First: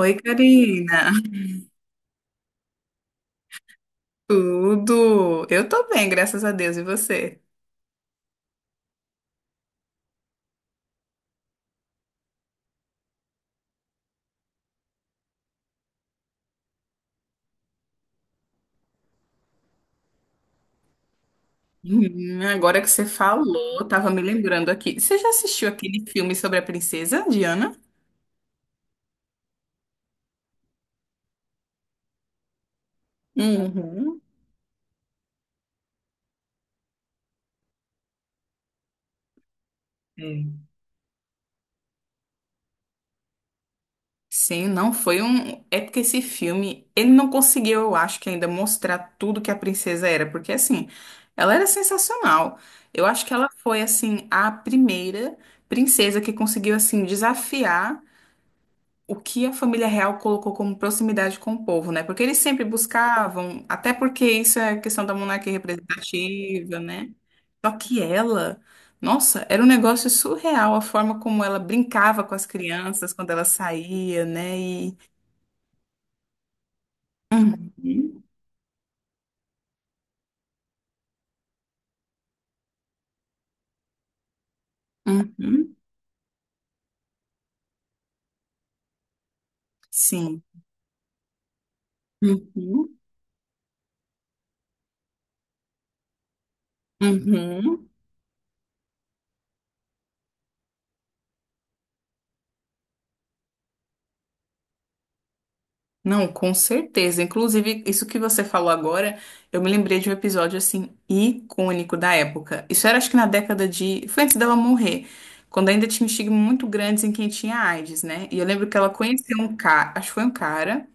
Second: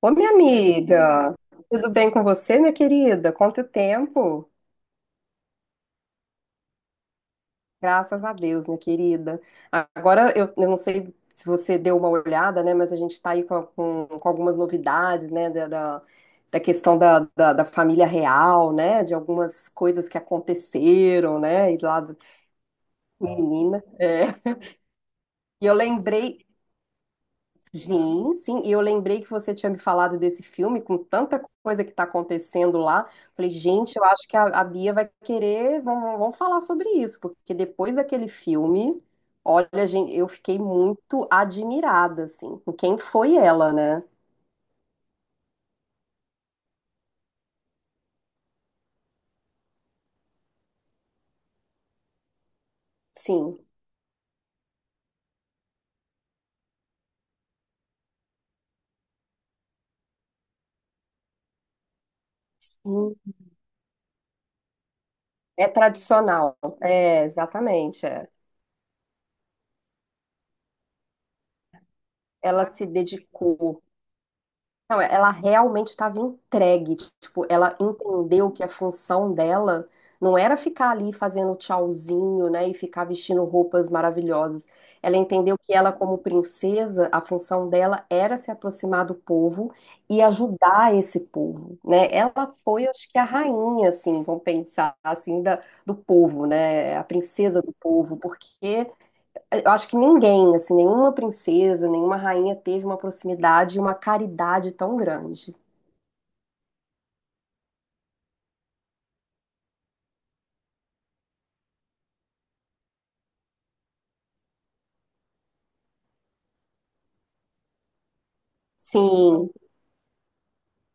Ô, minha Karina. amiga, tudo bem com você, minha querida? Quanto tempo? Tudo? Eu tô bem, graças a Deus. E você? Graças a Deus, minha querida. Agora, eu não sei se você deu uma olhada, né, mas a gente está aí com, com algumas novidades, né, da questão da família real, né, de algumas coisas que aconteceram, né, e lá, Agora que você falou, menina. eu tava me É. lembrando aqui. Você já E assistiu eu aquele lembrei, filme sobre a princesa Diana? sim, sim, e eu lembrei que você tinha me falado desse filme com tanta coisa que está acontecendo lá. Falei, gente, eu Uhum. acho que a Bia vai querer, vamos falar sobre isso, porque depois daquele filme, olha, gente, eu É. fiquei muito admirada, assim, com quem foi ela, né? Sim, não foi um. É porque esse filme, ele não conseguiu, eu acho que ainda mostrar tudo que a princesa era, porque assim, ela era sensacional. Eu acho que ela Sim, foi assim a primeira princesa que conseguiu assim desafiar o que a família real colocou como proximidade com o povo, né? Porque eles sempre sim, buscavam, até porque isso é questão da monarquia é tradicional, representativa, né? é, Só que exatamente, é. ela, nossa, era um negócio surreal a forma como ela brincava com as Ela se crianças quando ela dedicou. saía, né? E Não, é, ela realmente estava entregue. Tipo, ela uhum. entendeu que a função dela não era ficar ali fazendo tchauzinho, né, e ficar vestindo roupas maravilhosas. Ela entendeu que Uhum. ela, como princesa, a função dela era se aproximar do povo e Sim. ajudar esse povo, né? Ela foi, Uhum. acho que, a rainha, assim, vamos pensar, assim, da, do povo, né? A princesa do Uhum. povo, porque eu acho que ninguém, assim, nenhuma princesa, nenhuma rainha teve uma proximidade e uma caridade tão grande. Não, com certeza. Inclusive, isso que você falou agora, eu me lembrei de um episódio assim icônico da época. Isso era acho que na década foi antes dela morrer, quando ainda tinha um estigma muito grande em quem tinha AIDS, né? E eu lembro que ela conheceu Sim, um cara, acho que foi um cara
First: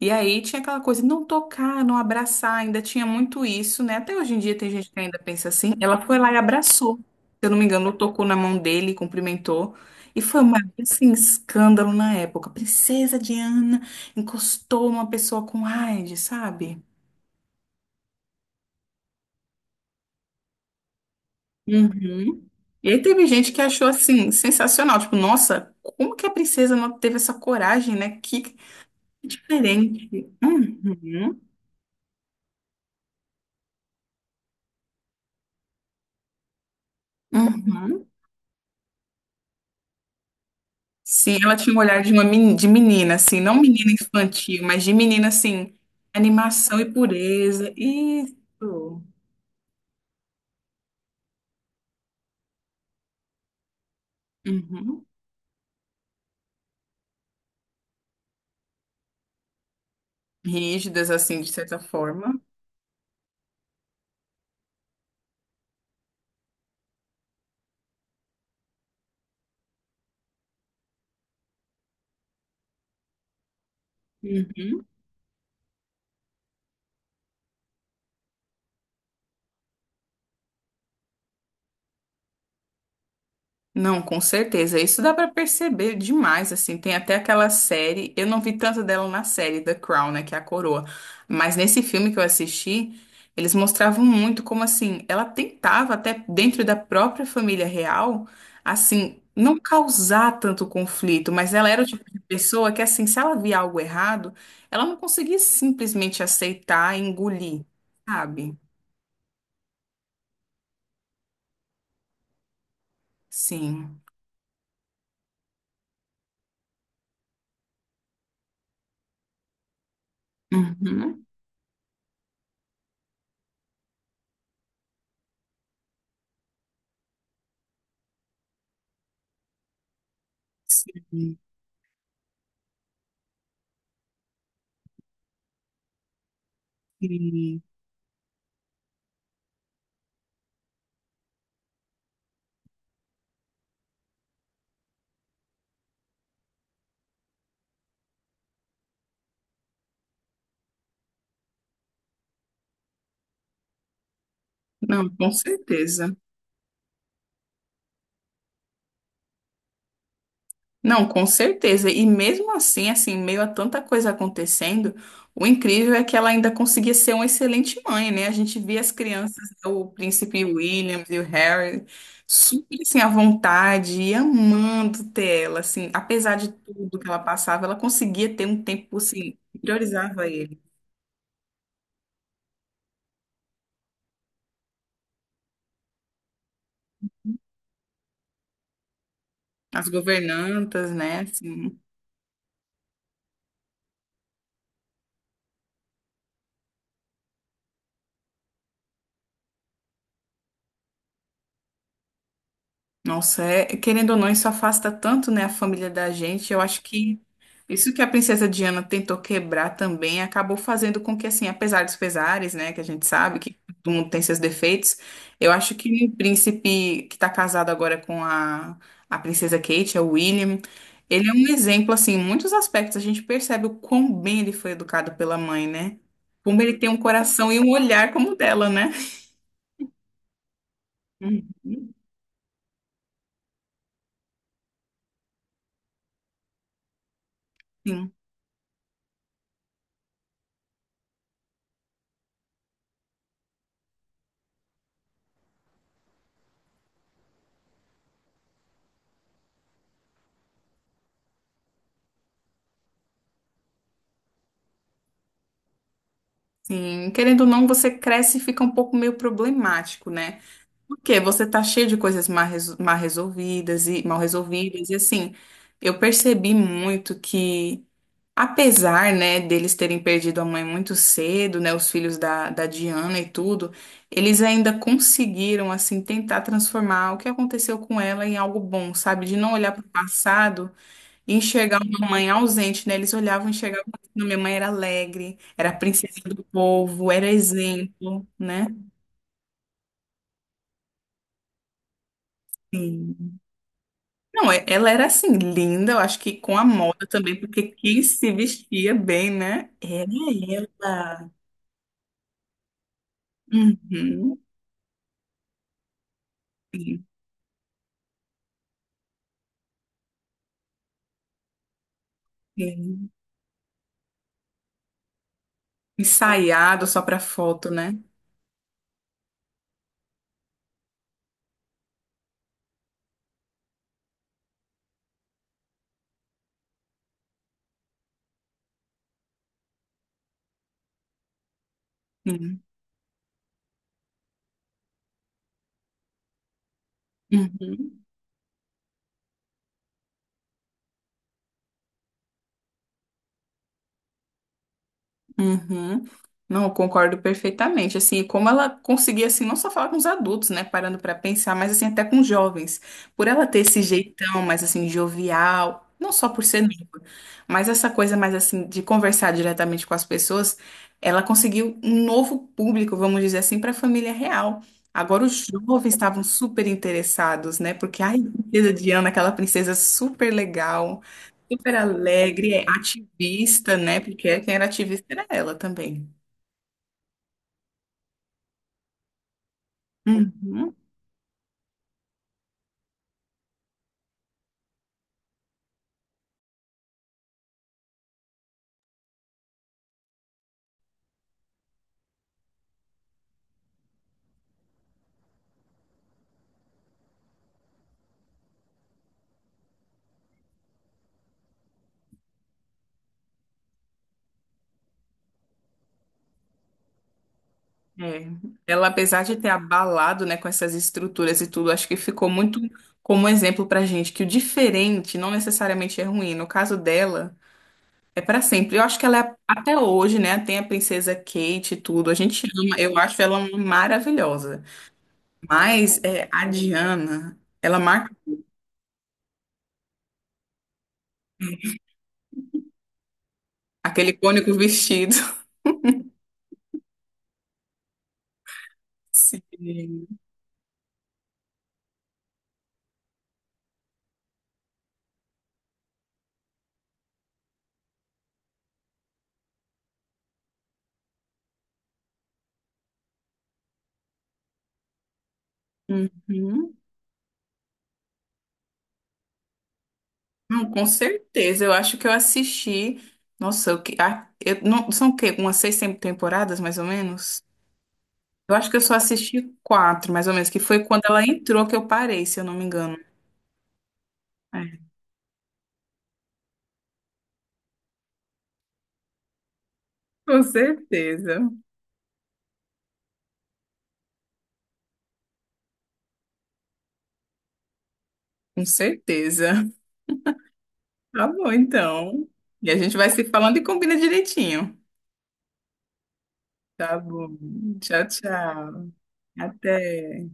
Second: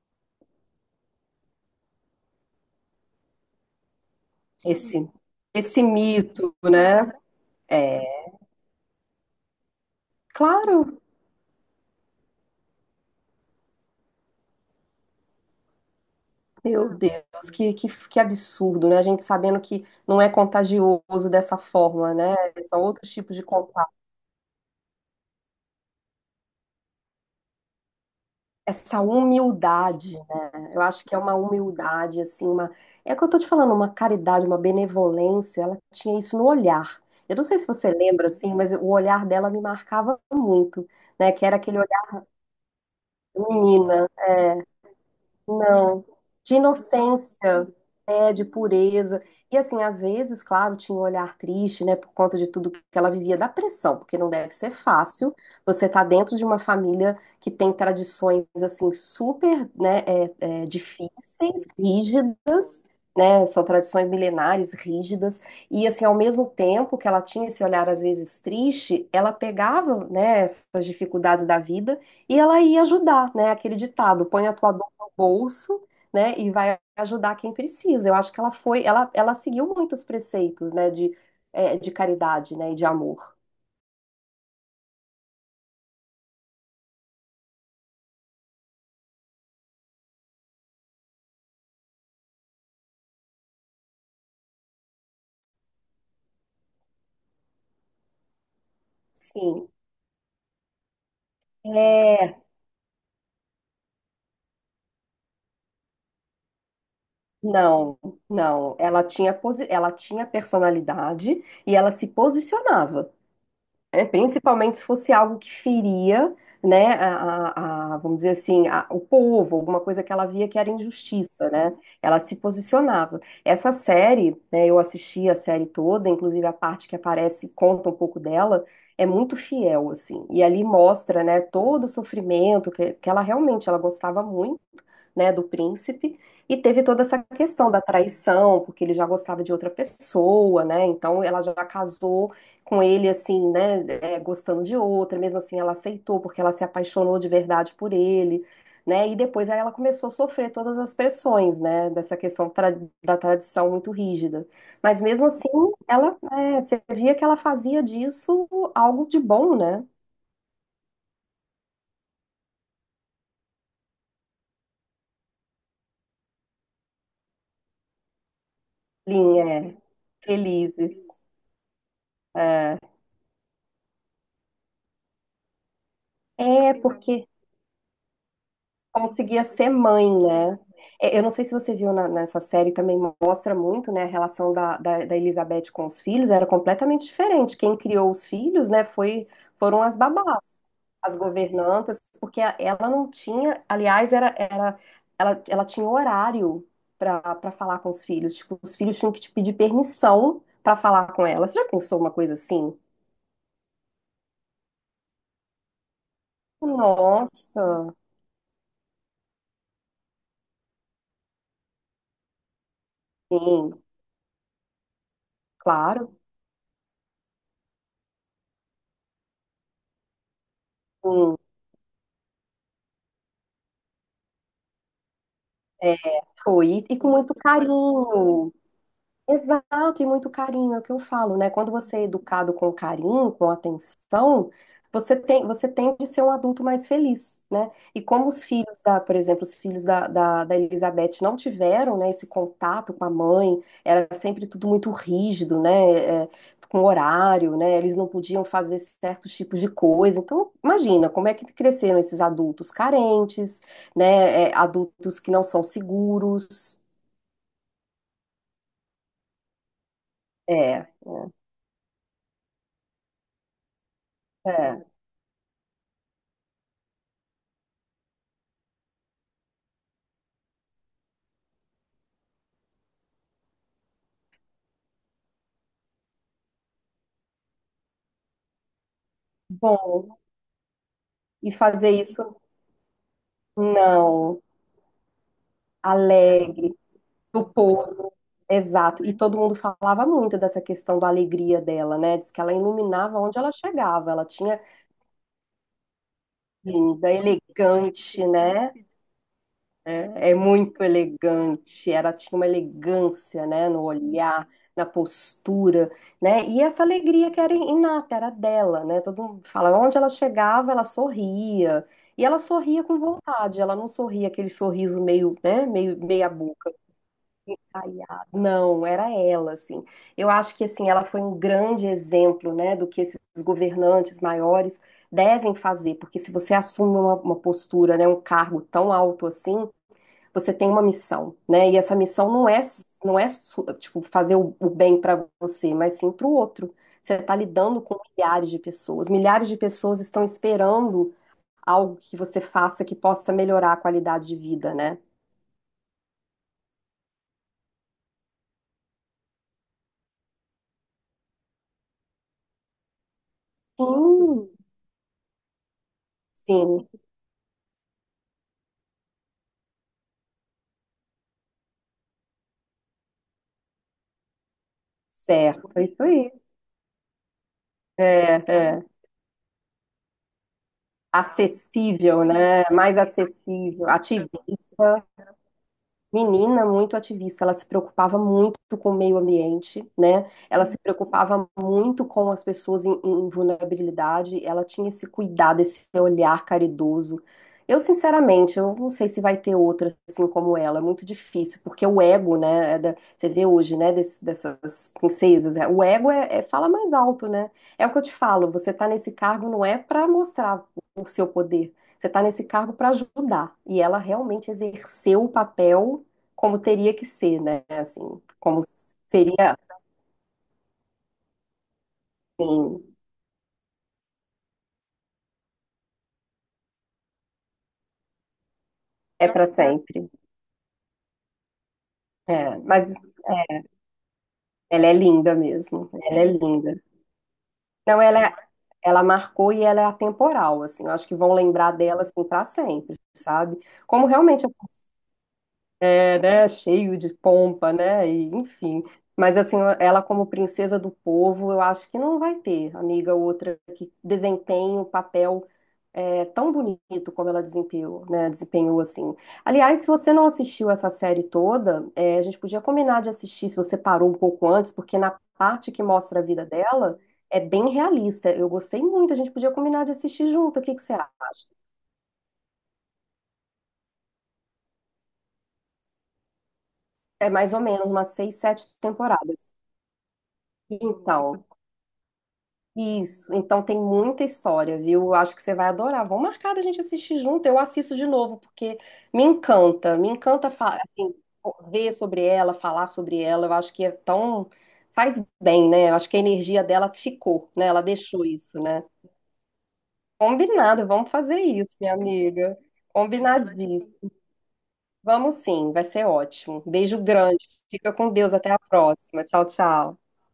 e aí tinha aquela coisa, não tocar, não abraçar, ainda tinha muito isso, né? Até hoje em dia tem gente que esse ainda pensa assim. esse Ela foi lá e mito, abraçou, se né? eu não me engano, É, tocou na mão dele, cumprimentou. E foi uma, claro, assim, escândalo na época. Princesa Diana encostou uma pessoa com AIDS, sabe? meu Deus, que absurdo, né? A gente sabendo que não é contagioso dessa forma, né? Uhum. São E aí outros teve tipos de gente que achou, contágio. assim, sensacional. Tipo, nossa, como que a princesa não teve essa coragem, né? Que Essa diferente. humildade, né? Eu acho que é uma Uhum. humildade, assim, uma. É o que eu tô te falando, uma caridade, uma benevolência. Ela tinha isso no olhar. Eu não sei se você Uhum. lembra, assim, mas o olhar dela me marcava muito, né? Sim, Que era ela tinha aquele um olhar de olhar uma meni- de menina, assim, de não menina menina. infantil, mas de menina, assim, Não, de animação e inocência, pureza. é, de Isso. pureza. E assim, às vezes, claro, tinha um olhar triste, né, por conta de tudo que ela vivia da pressão, porque não deve ser Uhum. fácil você tá dentro de uma família que tem tradições, assim, super, né, é, é, Rígidas, assim, de difíceis, certa rígidas, forma. né? São tradições milenares, rígidas, e assim, ao mesmo tempo que ela tinha esse olhar às vezes triste, ela pegava, né, essas dificuldades da vida e ela ia ajudar, né? Aquele ditado, põe a tua Uhum. dor no bolso, né, e vai ajudar quem precisa. Eu acho que ela foi, ela seguiu muitos preceitos, né, de, é, de caridade, né, e de amor. Não, com certeza. Isso dá pra perceber demais, assim. Tem até aquela série, eu não vi tanto dela na série The Crown, né, que é a coroa, mas nesse filme que eu assisti, eles mostravam muito como assim, ela tentava até dentro da própria família real, assim, não Sim. causar tanto conflito, mas ela era o tipo de É, pessoa que assim, se ela via algo errado, ela não conseguia simplesmente aceitar e engolir, não, sabe? não. Ela tinha, ela tinha personalidade e ela se posicionava. Sim. É, principalmente se fosse algo que feria, né, a, vamos dizer assim, o povo, alguma coisa que ela via que era Uhum. injustiça, né? Ela se posicionava. Essa série, né, eu assisti a série toda, inclusive a parte que aparece, conta um pouco dela, é muito fiel, assim. E ali mostra, Sim. né, todo o sofrimento que ela realmente, ela gostava muito, né, do príncipe, e teve toda essa Sim. questão da traição, porque ele já gostava de outra pessoa, né? Então ela já casou com ele assim, né, é, gostando de outra, mesmo assim ela aceitou porque ela se apaixonou de verdade por ele, né? E depois aí ela começou a sofrer todas as pressões, né, dessa da tradição muito rígida. Mas Não, mesmo com assim, certeza. ela, é, você via que ela fazia disso algo de bom, né? Não, com certeza. E mesmo assim, assim, meio a tanta coisa acontecendo, o incrível é que ela ainda conseguia ser uma excelente mãe, né? A gente via as crianças, Linha, é, o príncipe William felizes. e o Harry, É, super assim, à vontade e amando ter ela, assim, apesar de é tudo que ela porque passava, ela conseguia ter um tempo, assim, conseguia que ser mãe, priorizava ele. né? É, eu não sei se você viu nessa série, também mostra muito, né, a relação da Elizabeth com os filhos, era completamente diferente. Quem criou os filhos, né, foi, foram As as babás, governantas, as né? Assim. governantas, porque ela não tinha, aliás, ela, ela tinha horário para falar com os filhos, tipo, os filhos tinham que te pedir permissão para falar com ela. Você já pensou uma coisa assim? Nossa, é, querendo ou não, isso afasta tanto, né, a família da gente. Eu acho que Nossa, isso que a princesa Diana tentou quebrar também acabou fazendo com que, assim, apesar dos pesares, né, que a gente sabe que sim, todo mundo tem seus defeitos, eu acho que claro. o príncipe que está casado agora com a princesa Kate, é o William, ele é Sim. um exemplo, assim, em muitos aspectos. A gente percebe o quão bem ele foi educado pela mãe, né? Como Foi, ele tem um e com muito coração e um olhar como o carinho. dela, né? Exato, e muito carinho, é o que eu falo, né? Quando Uhum. você é educado com carinho, com atenção, você tem, você tende a ser um adulto mais feliz, né? E Sim. como os filhos da, por exemplo, os filhos da Elizabeth não tiveram, né, esse contato com a mãe, era sempre tudo muito rígido, né? É, com horário, né? Eles não podiam fazer certos tipos de coisa. Então, imagina como é que cresceram esses adultos carentes, né? É, adultos que não são seguros. Sim, querendo ou não, você cresce e fica um pouco meio problemático, né? É, Porque você tá cheio de coisas mal mal resolvidas e mal é. resolvidas. E assim, eu percebi muito que, apesar, né, deles terem perdido a mãe muito cedo, né, os filhos da, da Diana e tudo, eles ainda conseguiram, assim, tentar transformar o que aconteceu com ela em algo bom, sabe? De não olhar para o Bom, passado. e Enxergar fazer uma mãe isso, ausente, né? Eles olhavam e enxergavam, assim: minha não, mãe era alegre, era a princesa do alegre, povo, era do povo, exemplo, né? exato. E todo mundo falava muito dessa questão da alegria dela, né? Diz que ela iluminava onde Sim. ela chegava, ela Não, tinha é ela era assim, linda, eu acho que com a moda linda, também, porque quem elegante, se né? vestia bem, né? Era É, é muito ela. elegante, ela tinha uma elegância, né, no Uhum. olhar, na postura, né, e essa Sim, alegria que era inata, era dela, né, todo mundo fala, onde ela chegava, ela sorria, e ela sorria com sim. vontade, ela não sorria aquele sorriso meio, né, meio meia boca, Ensaiado só pra foto, né? caiado, não, era ela, assim, eu acho que, assim, ela foi um grande exemplo, né, do que esses governantes maiores devem fazer, porque se você assume uma postura, né, um cargo tão alto assim, você tem uma missão, né? E essa missão não é, Sim. não é sua, tipo fazer o bem para você, mas sim para o outro. Você está lidando com Uhum. milhares de pessoas. Milhares de pessoas estão esperando algo que você faça que possa melhorar a qualidade de vida, né? Uhum. Não, eu concordo perfeitamente. Assim, como ela conseguia, assim, não só falar com os adultos, né, parando pra pensar, mas assim até com os jovens, por ela ter esse jeitão Sim, mais assim jovial, não só por ser sim, nova, mas essa coisa mais assim de conversar diretamente com as pessoas, ela conseguiu um novo público, vamos dizer assim, para a família real. Agora os certo, é jovens isso estavam aí. super interessados, né? Porque É, ai, princesa é. Diana, aquela princesa super legal. Super Acessível, alegre, né? é Mais ativista, acessível, né? Porque quem era ativista. ativista era ela também. Menina muito ativista, ela se preocupava muito com o meio ambiente, né? Ela Uhum. se preocupava muito com as pessoas em, em vulnerabilidade, ela tinha esse cuidado, esse olhar caridoso. Eu, sinceramente, eu não sei se vai ter outra assim como ela, é muito difícil, porque o ego, né, é você vê hoje, né, dessas princesas, é, o ego é, fala mais alto, né? É o que eu te falo, você tá nesse cargo não é para mostrar o seu poder, você tá nesse cargo para ajudar. E ela realmente exerceu o papel como teria que ser, né? Assim, É. como Ela, apesar de ter seria, abalado, né, com essas estruturas e tudo, acho que ficou muito assim, como exemplo pra gente que o diferente não necessariamente é ruim. No caso dela, é pra sempre. Eu acho que ela é é, para até sempre. hoje, né, tem a princesa Kate e tudo. A gente É, ama, mas eu acho ela uma é, maravilhosa. ela é linda mesmo, Mas ela é é, a linda. Diana, ela Então marca ela marcou e ela é atemporal, assim. Eu acho que vão lembrar dela assim para sempre, sabe? Como aquele realmente icônico vestido. é, né, cheio de pompa, né? E, enfim. Mas assim, ela Sim. como princesa do povo, eu acho que não vai ter, amiga, outra que desempenhe o papel. É tão bonito como ela desempenhou, né? Desempenhou assim. Aliás, se você não assistiu essa série toda, é, a gente podia combinar de assistir se você parou um pouco antes, porque na parte que mostra a vida Uhum. dela é bem realista. Eu gostei muito, a gente podia combinar de assistir junto. O Não, que que com você acha? certeza. Eu acho que eu assisti. Nossa, eu, ah, eu, não, são o quê? Umas seis temporadas, mais ou É menos? mais ou menos umas seis, Eu sete acho que eu só temporadas. assisti quatro, mais ou menos, que foi quando ela Então, entrou que eu parei, se eu não me engano. isso, então tem muita história, É. viu? Eu acho que você vai adorar. Vamos marcar da gente assistir junto. Eu assisto de novo, porque me encanta, me Com encanta, assim, certeza. ver sobre ela, falar sobre ela. Eu acho que é tão. Faz bem, né? Eu acho que a energia dela ficou, né? Ela deixou isso, Com né? certeza. Combinado, vamos Tá fazer bom, isso, minha então. amiga. E a gente vai se falando e combina Combinadíssimo. direitinho. Vamos sim, vai ser ótimo. Tá Beijo bom. grande, fica Tchau, com Deus, até a tchau. próxima. Tchau, tchau. Até.